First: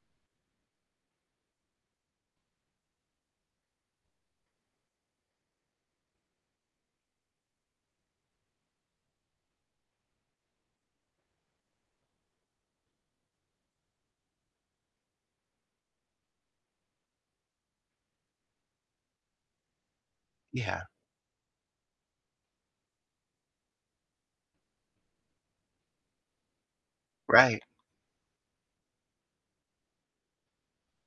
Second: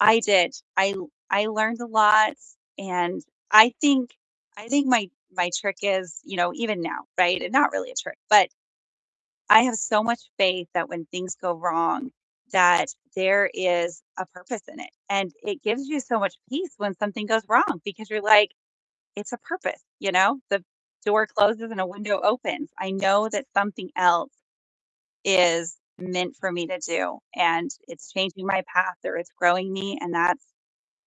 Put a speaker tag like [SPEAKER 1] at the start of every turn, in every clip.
[SPEAKER 1] I did, I l I learned a lot, and I think I think my my trick is, you know, even now, right? And not really a trick, but I have so much faith that when things go wrong, that there is a purpose in it, and it gives you so much peace when something goes wrong because you're like, "It's a purpose," you know? The
[SPEAKER 2] Yeah.
[SPEAKER 1] door closes and a window opens. I know that something else is meant for me to do,
[SPEAKER 2] Right.
[SPEAKER 1] and it's changing my path or it's growing me, and that's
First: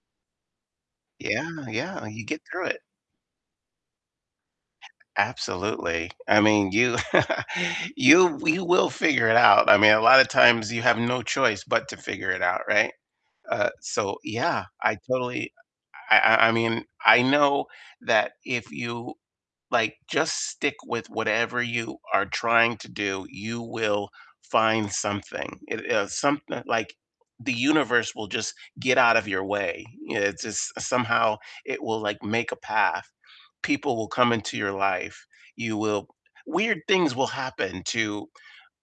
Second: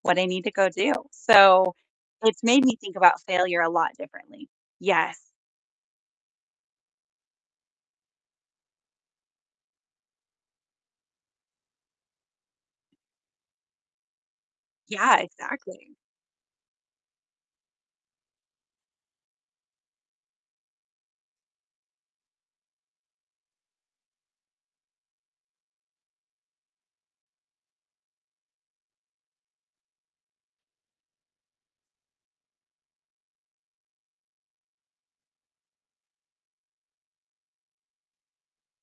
[SPEAKER 1] what I need to go do.
[SPEAKER 2] Yeah,
[SPEAKER 1] So
[SPEAKER 2] yeah, you get
[SPEAKER 1] it's made
[SPEAKER 2] through
[SPEAKER 1] me
[SPEAKER 2] it.
[SPEAKER 1] think about failure a lot differently. Yes.
[SPEAKER 2] Absolutely. I mean, you you you will figure it out. I mean, a lotta times you have no choice but to figure it out, right? Uh, so yeah, I
[SPEAKER 1] Yeah,
[SPEAKER 2] totally
[SPEAKER 1] exactly.
[SPEAKER 2] I I I mean, I know that if you, like, just stick with whatever you are trying to do, you will find something. It, uh, someth like the universe will just get out of your way. It just somehow it will, like, make a path. People will come into your life. You will weird things will happen to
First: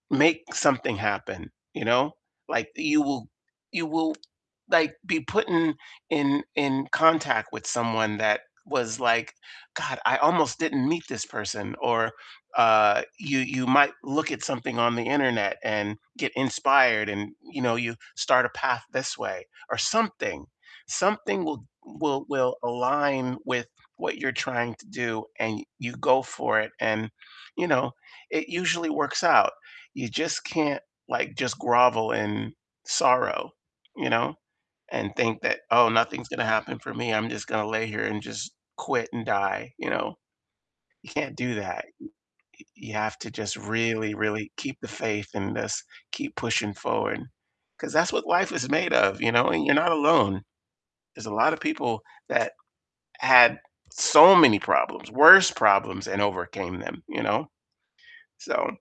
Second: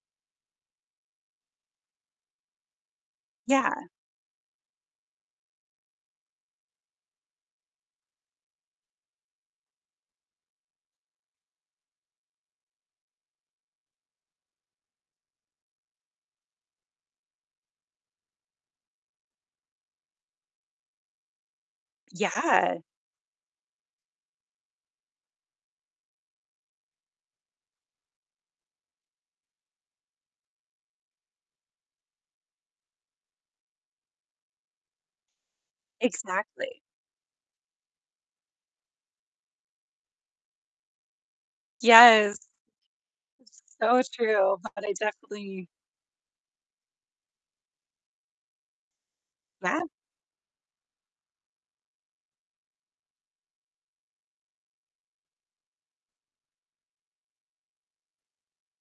[SPEAKER 2] make something happen, you know? Like, you will
[SPEAKER 1] Yeah.
[SPEAKER 2] you will, like, be put in in in contact with someone that was like, "God, I almost didn't meet this person," or, uh, you you might look at something on the internet and get inspired and, you know, you start a path this way, or something. Something will will will
[SPEAKER 1] Yeah.
[SPEAKER 2] align with what you're trying to do, and y you go for it and, you know, it usually works out. You just can't, like, just grovel in sorrow, you know, and think that, "Oh, nothing's gonna happen
[SPEAKER 1] Exactly.
[SPEAKER 2] for me, I'm just gonna lay here and just quit and die," you know? You can't do that. Y
[SPEAKER 1] Yes.
[SPEAKER 2] you have to just
[SPEAKER 1] So
[SPEAKER 2] really, really
[SPEAKER 1] true,
[SPEAKER 2] keep
[SPEAKER 1] but
[SPEAKER 2] the
[SPEAKER 1] I
[SPEAKER 2] faith in
[SPEAKER 1] definitely
[SPEAKER 2] this, keep pushing forward, 'cause that's what life is made of, you know? And you're
[SPEAKER 1] [unintelligible]
[SPEAKER 2] not alone. There's a lotta people that had so many problems, worse problems, and overcame them, you know? So